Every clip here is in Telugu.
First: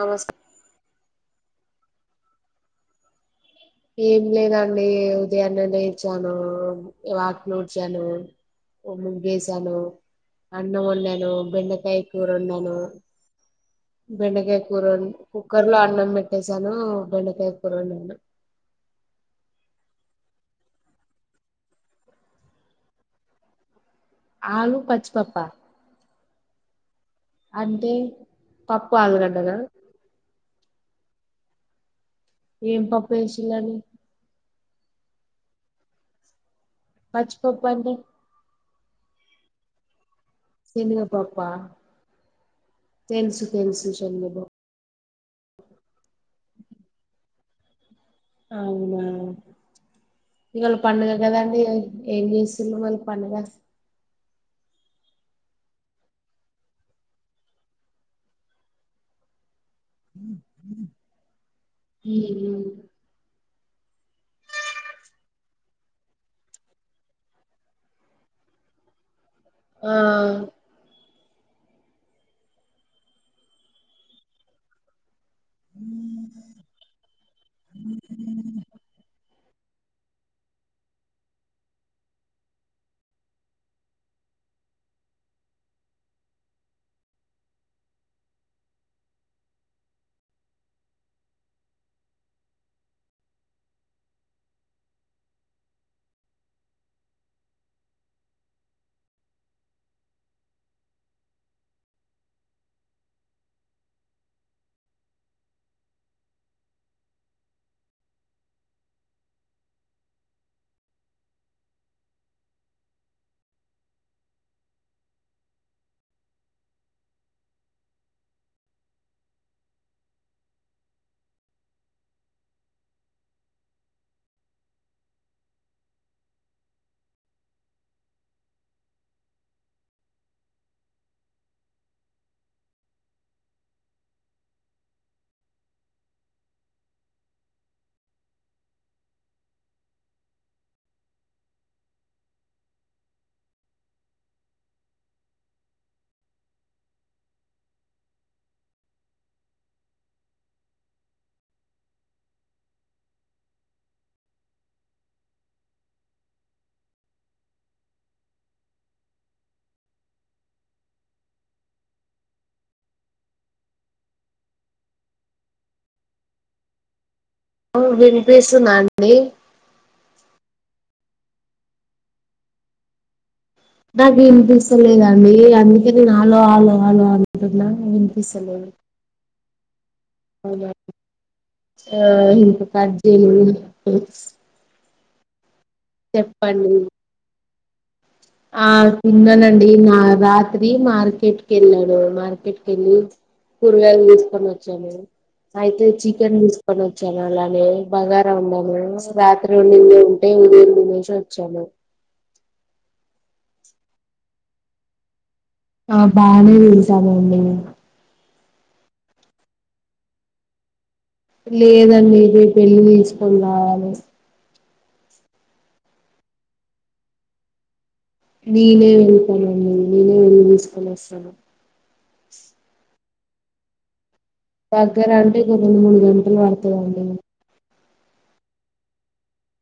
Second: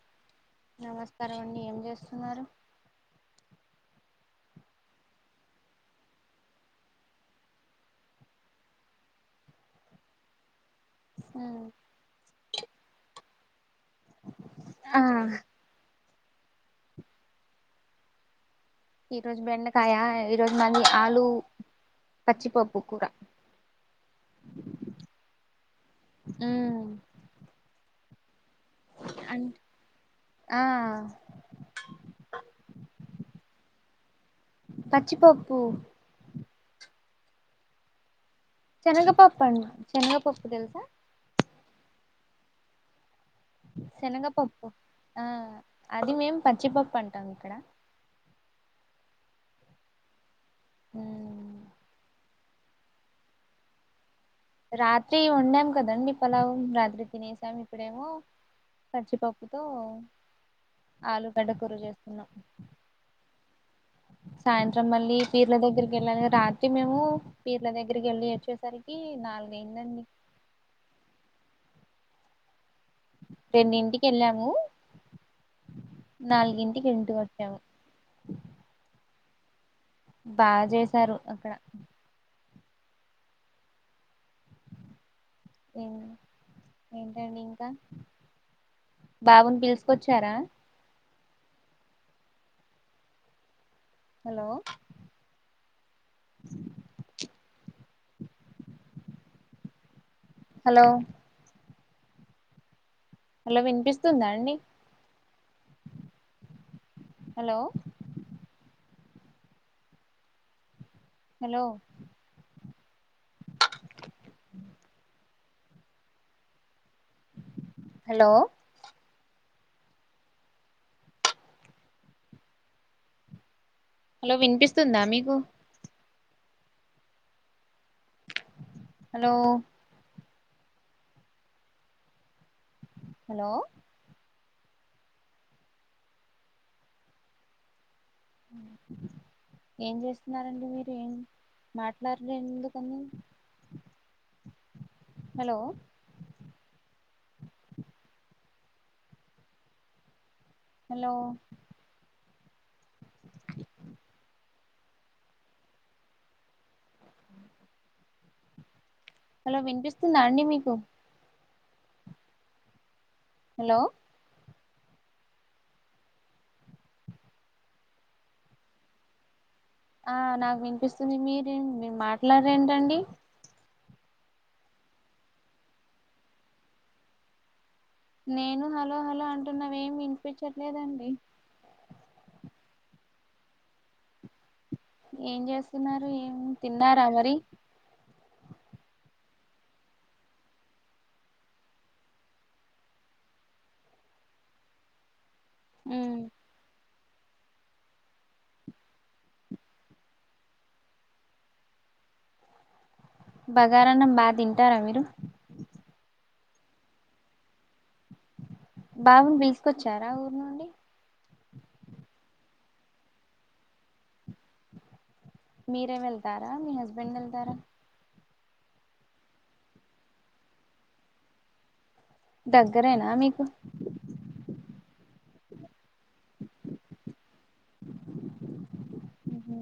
నమస్కారం నమస్కారం అండి ఏం చేస్తున్నారు. ఏం లేదండి ఉదయాన్నే లేగచాను వాకిలుడ్చాను. ముగ్గుసాను అన్నం వన్నాను బెండకాయ కూర వన్నాను. బెండకాయ ఆ కూరండి కుక్కర్ లో అన్నం పెట్టసాను బెండకాయ కూరండి. ఈ రోజు బెండకాయ ఈ రోజు మళ్ళీ ఆలు, పచ్చిపోప్పు కూర. ఆలు పచ్చిపప్పు. ఆ అంటే పప్పు అన్ ఆలుగడ్డనా. ఆ ఏం పప్పు వేసిలని. పచ్చిపప్పు. మర్చిపోప్పండి. చెనగపాప్పు చెనగపాప్పు. శనగా పప్పు తేలుసు. శనగపప్పు ఆ అది మేము పచ్చిపప్పు అంటాం ఇక్కడ, అవునా ఇవాళ పండుగ ఉమ్ కదండి ఏం చేసి, చిన్న మళ పనుగా, రాత్రి వండాం కదండి పలావ్ రాత్రి తినేసాం ఇప్పుడేమో, కచ్చిపప్పుతో ఆలుగడ్డ కూరవ చేస్తున్నాం. ఉమ్ సాయంత్రం మళ్ళీ పీర్ల దగ్గరికి వెళ్ళాలి రాత్రి మేము పీర్ల దగ్గరికి వెళ్ళి వచ్చేసరికి, ఈ ఆ నాలుగఅయ్యిందిఅండి. రెండింటికి వెళ్ళాము నాలుగింటికి ఇంటికి వచ్చాము. హ బా చేసారు అక్కడ ఏంటండి ఇంకా బాబుని పిలుస్కొచ్చారా హలో హలో హలో వినిపిస్తుందా అండి హలో హలో హలో హలో వినిపిస్తుందా మీకు హలో హలో అ ఏం చేస్తునారండి మీరు ఏం మాట్లాడ్రు ఎందుకని హలో హలో హలో వినిపిస్తుందా అండి మీకు హలో విన్పిస్తానండి ఆ నాకు వినిపిస్తుంది మీరే మీరు మాట్లాడరేంటండి నాకు వినిపిస్తలేదండి అందుకే నేను హలో ఆలో ఆలో అంటున్నా నేను వినిపిస్తలేదు హలో హలో అంటున్నావేమి అవునా వినిపించట్లేదండి ఆ ఇంక కట్ చై ఎందుకు ఏం చేస్తున్నారు ఏం చెప్పండి తిన్నారా మరి ఆ తిన్నానండి నా రాత్రి మార్కెట్కి వెళ్ళాను కెళ్ళి కూరగాయలు తీస్కుని వచ్చాను అయితే మ్మ్ చికెన్ తీస్కొని వచ్చాను అలానే బగారా ఉందన్ని రాత్రిం వండింది ఉంటే ఉదయం తినేసి వచ్చాను బగారాన్నం బా తింటారా మీరు ఆ బానే తినేసాం అందరమును బాబును తీస్కొచ్చారా ఊరు నుండి లేదండి రేపేళ్ళే తీస్కొని రావాలి మీరే వెళ్తారా మీ హస్బెండ్ వెళ్తారా నేనే వెళ్తానండి నేనే వెళ్ళి తీసుకొని వస్తాను దగ్గరేనా మీకు దగ్గర అంటె కొ రెండు మూడు గంటలు పడతదండి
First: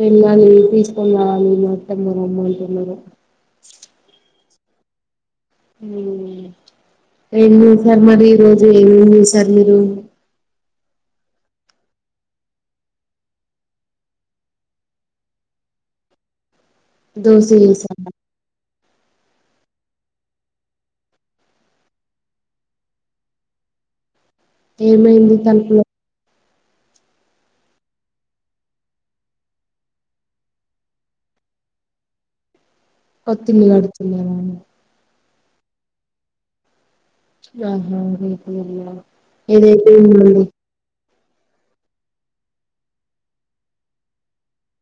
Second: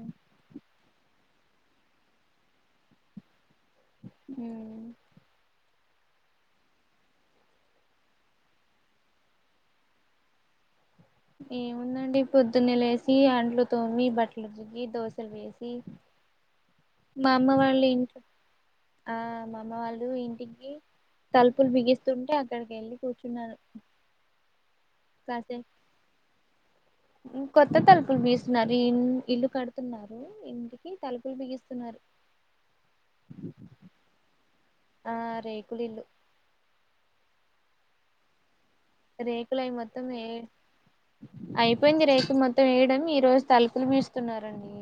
వెళ్ళాలి ఊరు తీసుకొని రావాలి మాటమురు అమ్మ అంటున్నారు ఉ ఏం చూసారు మరి ఈ రోజు ఏమేమ్ చేసారు మీరు ఏముందండి పొద్దున్న లేసి అంట్లు తోమి బట్టలు ఉతికి దోశలు వేసి మా దోశ అమ్మ వాళ్ళు చేసారా ఇంట్ ఆ మా అమ్మ వాళ్ళ ఇంటికి తల్పులు బిగిస్తుంటే అక్కడికి వెళ్ళి కూర్చున్నారు ఏమైంది తలుపులో కొత్త తలుపులు బిగిస్తునారు ఇ ఇల్లు కడుతున్నారు ఇంటికి తలుపులు బిగిస్తున్నారు కొత్తిల్లు కడుతున్నరా ఆ రేకుల ఇల్లు ఆహా రేకులు ఇల్ల రేకులయి మొత్తం ఏ అయిపోయింది. రేకులు మొత్తం వేయడం ఈ రోజు తలుకులు బిగిస్తున్నరండి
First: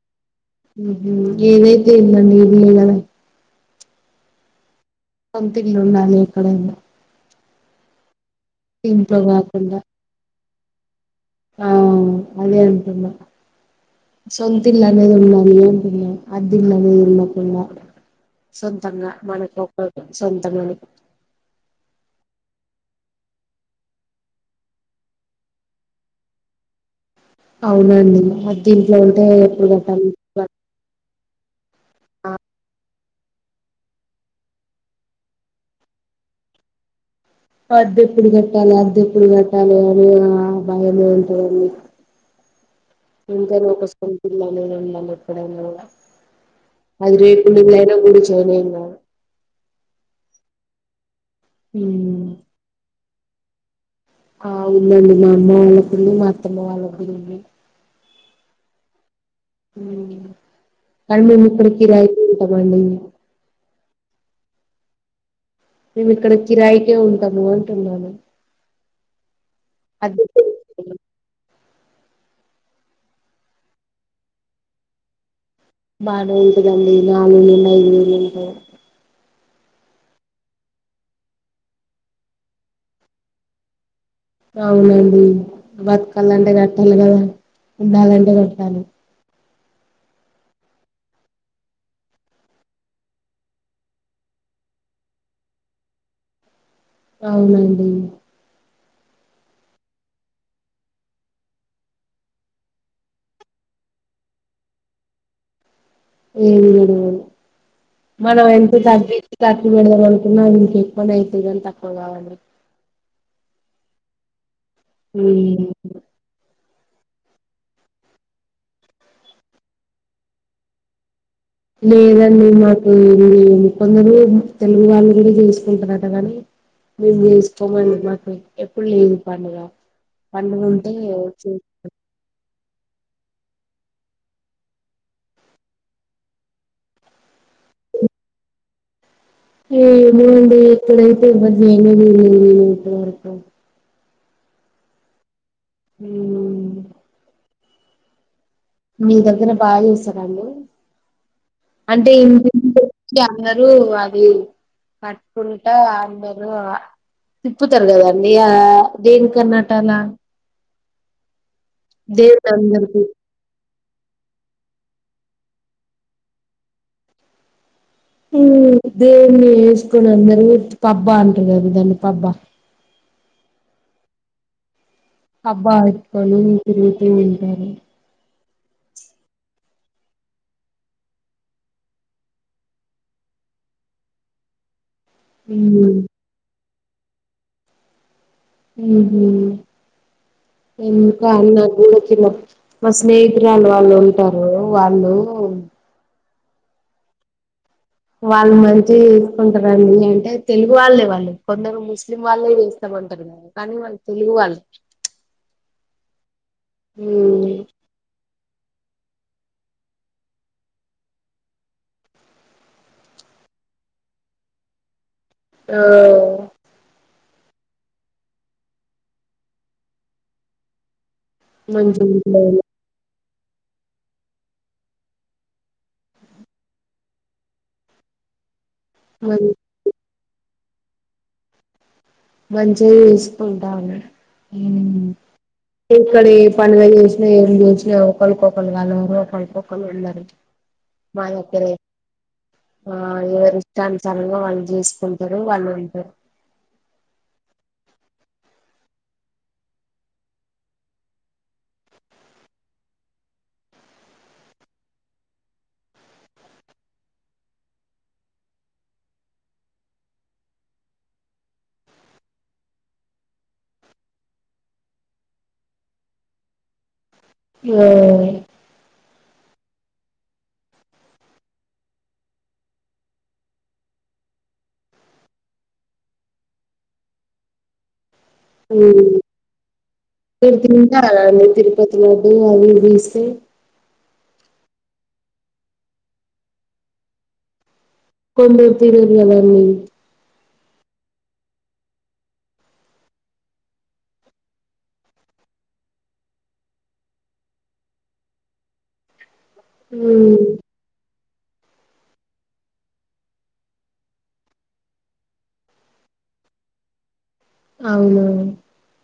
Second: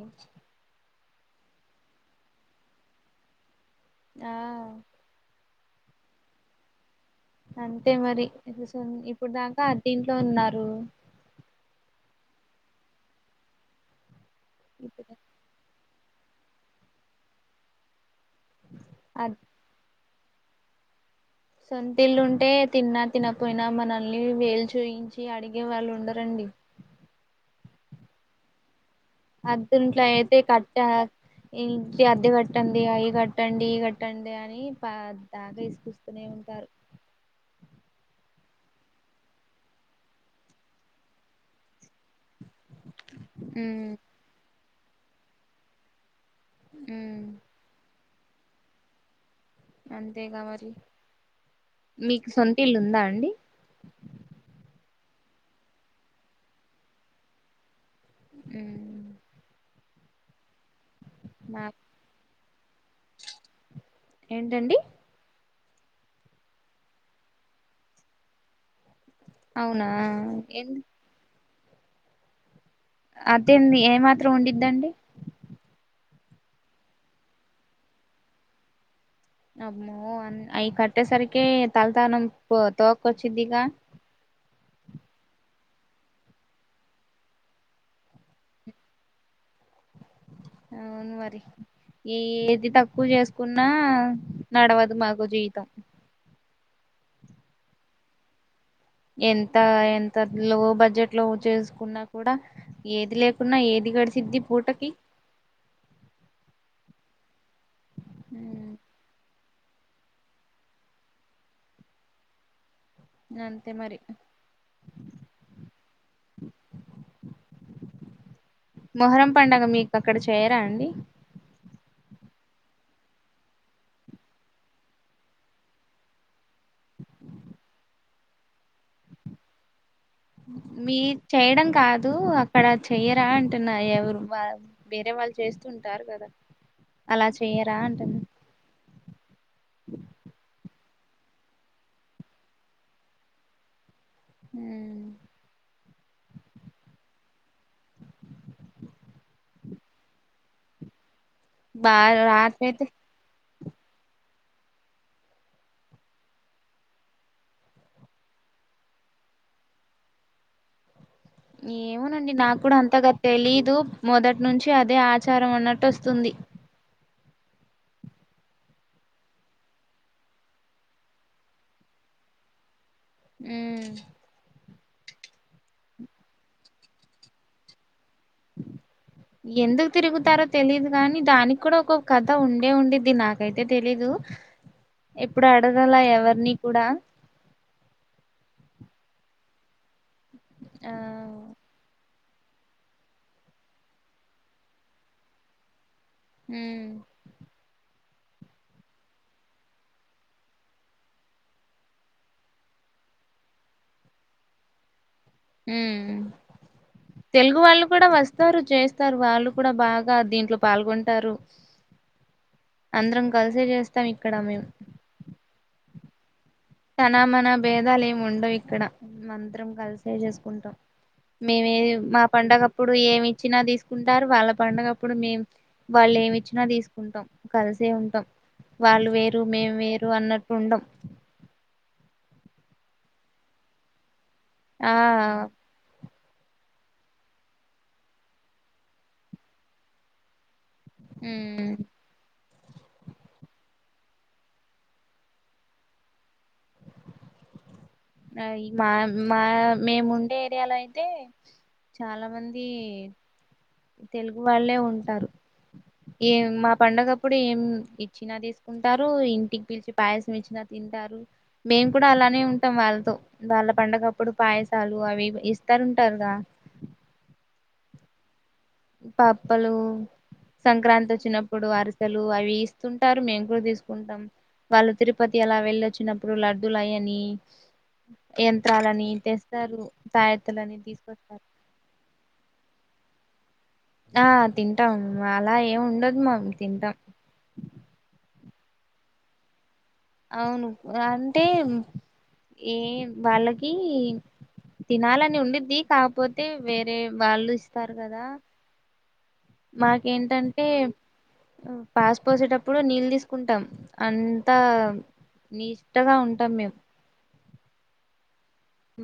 ఏదైతే వెళ్ందండి. ఏది వెళ [unintelligible] ఆ సొంతిల్లు ఉండాలి. ఎక్కడైనా అంతే మరి ఇంట్లో ఇప్పుడు దాకా కాకుండా అద్దిట్లో ఉన్నారు. ఆ అదే అంటున్నా. సొంతిల్ అనేది ఉండలీ. అంటున్నా అద్దిలని వెళ్ళకుండా సొంతంగా మనకొక్క సొంతమని సొంతిల్లుుంటే తిన్నా తినపోయినా మనల్ని వేలు చూయించి అడిగే వాళ్ళు ఉండరండి. అవునండి అద్దిట్లో ఉంటే ఎప్పుడు కట్టాలి. చ [unintelligible] ఇంటి అద్ద కట్టండి. అవి కట్టండి. ఇ కట్టండి అని. పదాగా తీసుకొస్తరూ [unintelligible] అద్దె ఎప్పుడు కట్టాలి. అద్దెప్పుడు కట్టాలి అని, ఆ భయమ ఉంటాందిడి ఇంకా లో ఉమ్ సొంతులనేది ఉండాలి. ఎక్కడనా అది ఉమ్ రేకుల ఇళ్లైన గుడిసైన ఎమ్ కాదు అంతేగా మరి మీకు ఉమ్, సొంటిల్లు ఉందా అండి ఆ ఉందండి. మా అమ్మ వాళ్ళకుంది. మా అత్తమ్మ వాళ్ళకు ఉందండీ ఉమ్ కానీ మా మేముపుడు కీరాయికుట్టమండి ఏంటండి మేము ఇక్కడ కిరాయికే ఉంటాము. అంటున్నాము. అవునా అది ఎ అద్దె ఏమాత్రం ఉంటూద్దండి. బాగా ఏం ఉండదండీ. నాలుగు వేలు ఐదు వేలు [unintelligible] అబ్మో అయి కట్టేసరికి తలతానం తోక వచ్చిదిగా అవునండి. బతకాలంటే కట్టాలి కదా ఉండాలంటే కట్టాలి. ఆ అవును మరి ఏది తక్కువ చేసుకున్నా నడవదు మాకు జీవితం అవునండి. ఎంత ఎంత లో బడ్జెట్ లో చేసుకున్నా కూడా ఏది లేకున్నా ఏది గడిసిద్ది పూటకి మనం ఎంత ఉమ్ తగ్గి తక్కువ ఏదైనా అనుకున్న ఇక ఎక్కువనే అయితాయి. కానీ తక్కువ కావండి. అంతే మరి హ మొహరం పండుగ మీకు అక్కడ చేయరా అండి. లేదండి. మాకుకొందరు తెలుగు వాళ్ళు కూడా చేసుకుంటురాట కానీ మేమ్ చేస్కోమండి. మాకు ఎప్పుడు లేవు పండుగ పండగుంటె మీ చేయడం కాదు అ అక్కడ చెయ్యరా అంటున్నా. ఎవరు వేరే వాళ్ళు చేస్తూ ఉంటారు. కదా అలా చెయ్యరా అంటున్న ఏ ఏమో అండి ఇక్కడైతే ఏవరికి చేయలేదు ఇంత వరకు ఉ ఉమ్ మీ దగ్గర బాగా చూస్తారండి అంటే బాగా రాత్రయితే ఎంటివి అందరూ అది కట్టుకుంట అందరూ తిప్పుతారు గదండి ఆ దేనికన్నాట్ అలా ఏమోనండి నా దేవుడు కూడా అందరికి అంతగా తెలీదు మొదటి నుంచి అదే ఆచారం ఉన్నట్టు వస్తుంది దేన్ని ఎసుకోనిందరు పబ్బా అంటానారు దాన్ని పబ్బా ఉమ్ అబ్బా ఆతుకోనీ తిరుగుతూ ఉంటారు ఆ ఎందుకు తిరుగుతారో తెలీదు గాని దానికి కూడా ఒక కథ ఉండే ఉండుది నాకైతే తెలీదు ఎప్పుడు ఉమ్, అడగలే ఎవరిని కూడా ఉహ్ ఆ ఏందుక్ వాళ్ళు ఊరికి ఒచ్చిన్లు మా స్నేహితురాలు వాళ్ళు ఉంటారు వాళ్ళు ఉ వాళ్ళు మంచి ఎసుకుంటారండి అంటే తెలుగు వాళ్ళే వాళ్ళు కొందరు ముస్లిం వాళ్ళే చేస్తామ అంటర్ కానీ వాళ్ళు తెలుగు వాళ్ళు మ్ ఉమ్, తెలుగు వాళ్ళు కూడా వస్తారు చేస్తారు వాళ్ళు కూడా బాగా దీంట్లో పాల్గొంటారు అందరం కలిసే చేస్తాం ఇక్కడ మేమ్ ఆ తనా మనా భేదాలు ఏమి ఉండవు ఇక్కడ అందరం కలిసే చేసుకుంటాం మేమ ఏది మా మంచిగా పండగప్పుడు ఏమి ఇచ్చినా తీసుకుంటారు వాళ్ళ పండగప్పుడు మేం వాళ్ళు ఏమి ఇచ్చినా తీసుకుంటాం కలిసే ఉంటాం వాళ్ళు మ వేరు మేం వేరు అన్నట్టు ఉండం మంచిగా ఎసుకుంటాఅన్నడు ఎ ఆ ఇక్కడ ఏ పండుగ చేసినా ఏం చూసినా ఒకళ్ళుకొకరు కలవరు ఒకళ్ళుకొకర్ ఉన్నరు మా దగ్గర ఉమ్ ఆ ఎవరి ఇష్టానుసారంగా వాళ్ళు చేసుకుంటారు వాళ్ళు ఉంటరు నాయి మా మా మేముండే ఏరియాలో అయితే చాలా మంది తెలుగు వాళ్ళే ఉంటారు ఏం మా పండగప్పుడు ఏం ఇచ్చినా తీసుకుంటారు ఇంటికి పిలిచి పాయసం ఇచ్చినా తింటారు మేము కూడా అలానే ఉంటాం వాళ్ళతో వాళ్ళ పండగప్పుడు పాయసాలు అవి ఇవి ఇ స్తార్ ఉంటారుగా ఆ పాప్పలు సంక్రాంతి వచ్చినప్పుడు అరిసెలు అవి ఇస్తుంటారు మేము కూడా తీసుకుంటాం వాళ్ళు తిరుపతి అలా వెళ్ళొచ్చినప్పుడు లడ్దులు అయని ఉమ్, యంత్రాలని తెస్తారు తాయత్తులని తీసుకొస్తారు ఇతను వడ్డి ఆవి ఇవి తీస్తే ఆ తింటాం అలా ఏమి ఉండదు మాకు తింటాం కొందరు తినరు కదండీ అవును అంటే ఏ వాళ్ళకి తినాలనుండిద్ధి కాపోతే వేరే వాళ్ళు ఇస్తారు కదా హ్మ్ మాకేంటంటే పాస్ పోసేటప్పుడు నీళ్ తీస్కుంటాం అంతా నీష్టగా ఉంటాం మేం అవునా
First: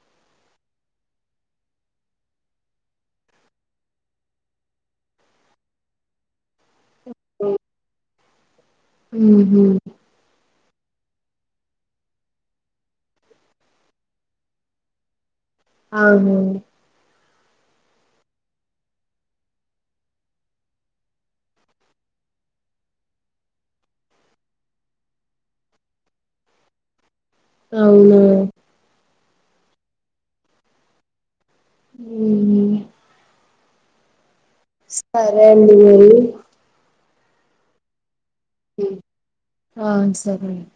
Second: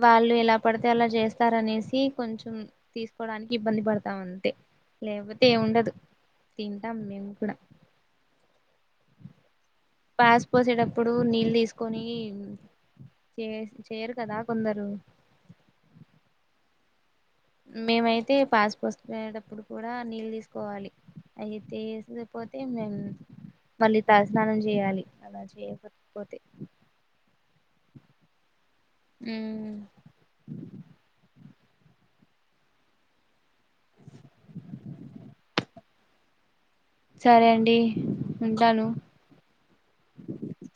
వాళ్ళు ఎలా పడితే అలా చేస్తారనేసి కొంచెం తీస్కోడానికి ఇబ్బంది పడతాం అంతే లేపోతే ఏముండదు తింటాం మేము కూడా ఉహు పేస్ పోసేటప్పుడు నీళ్ తీస్కుని చేస్ చేయరు కదా కొందరు అవును మేమైతే పాస్ పోస్కునేటప్పుడు కూడా నీళ్ తీస్పోవాలి అయితేఏసేపోతే మేం మళ్ళీ తలస్నానం చేయాలి అలా చేయక పోతే పోతాయ్ అవునా ఊ ఊ సరే అండిమరి సరే అండి ఊ ఉంటాను ఆ సరే అండి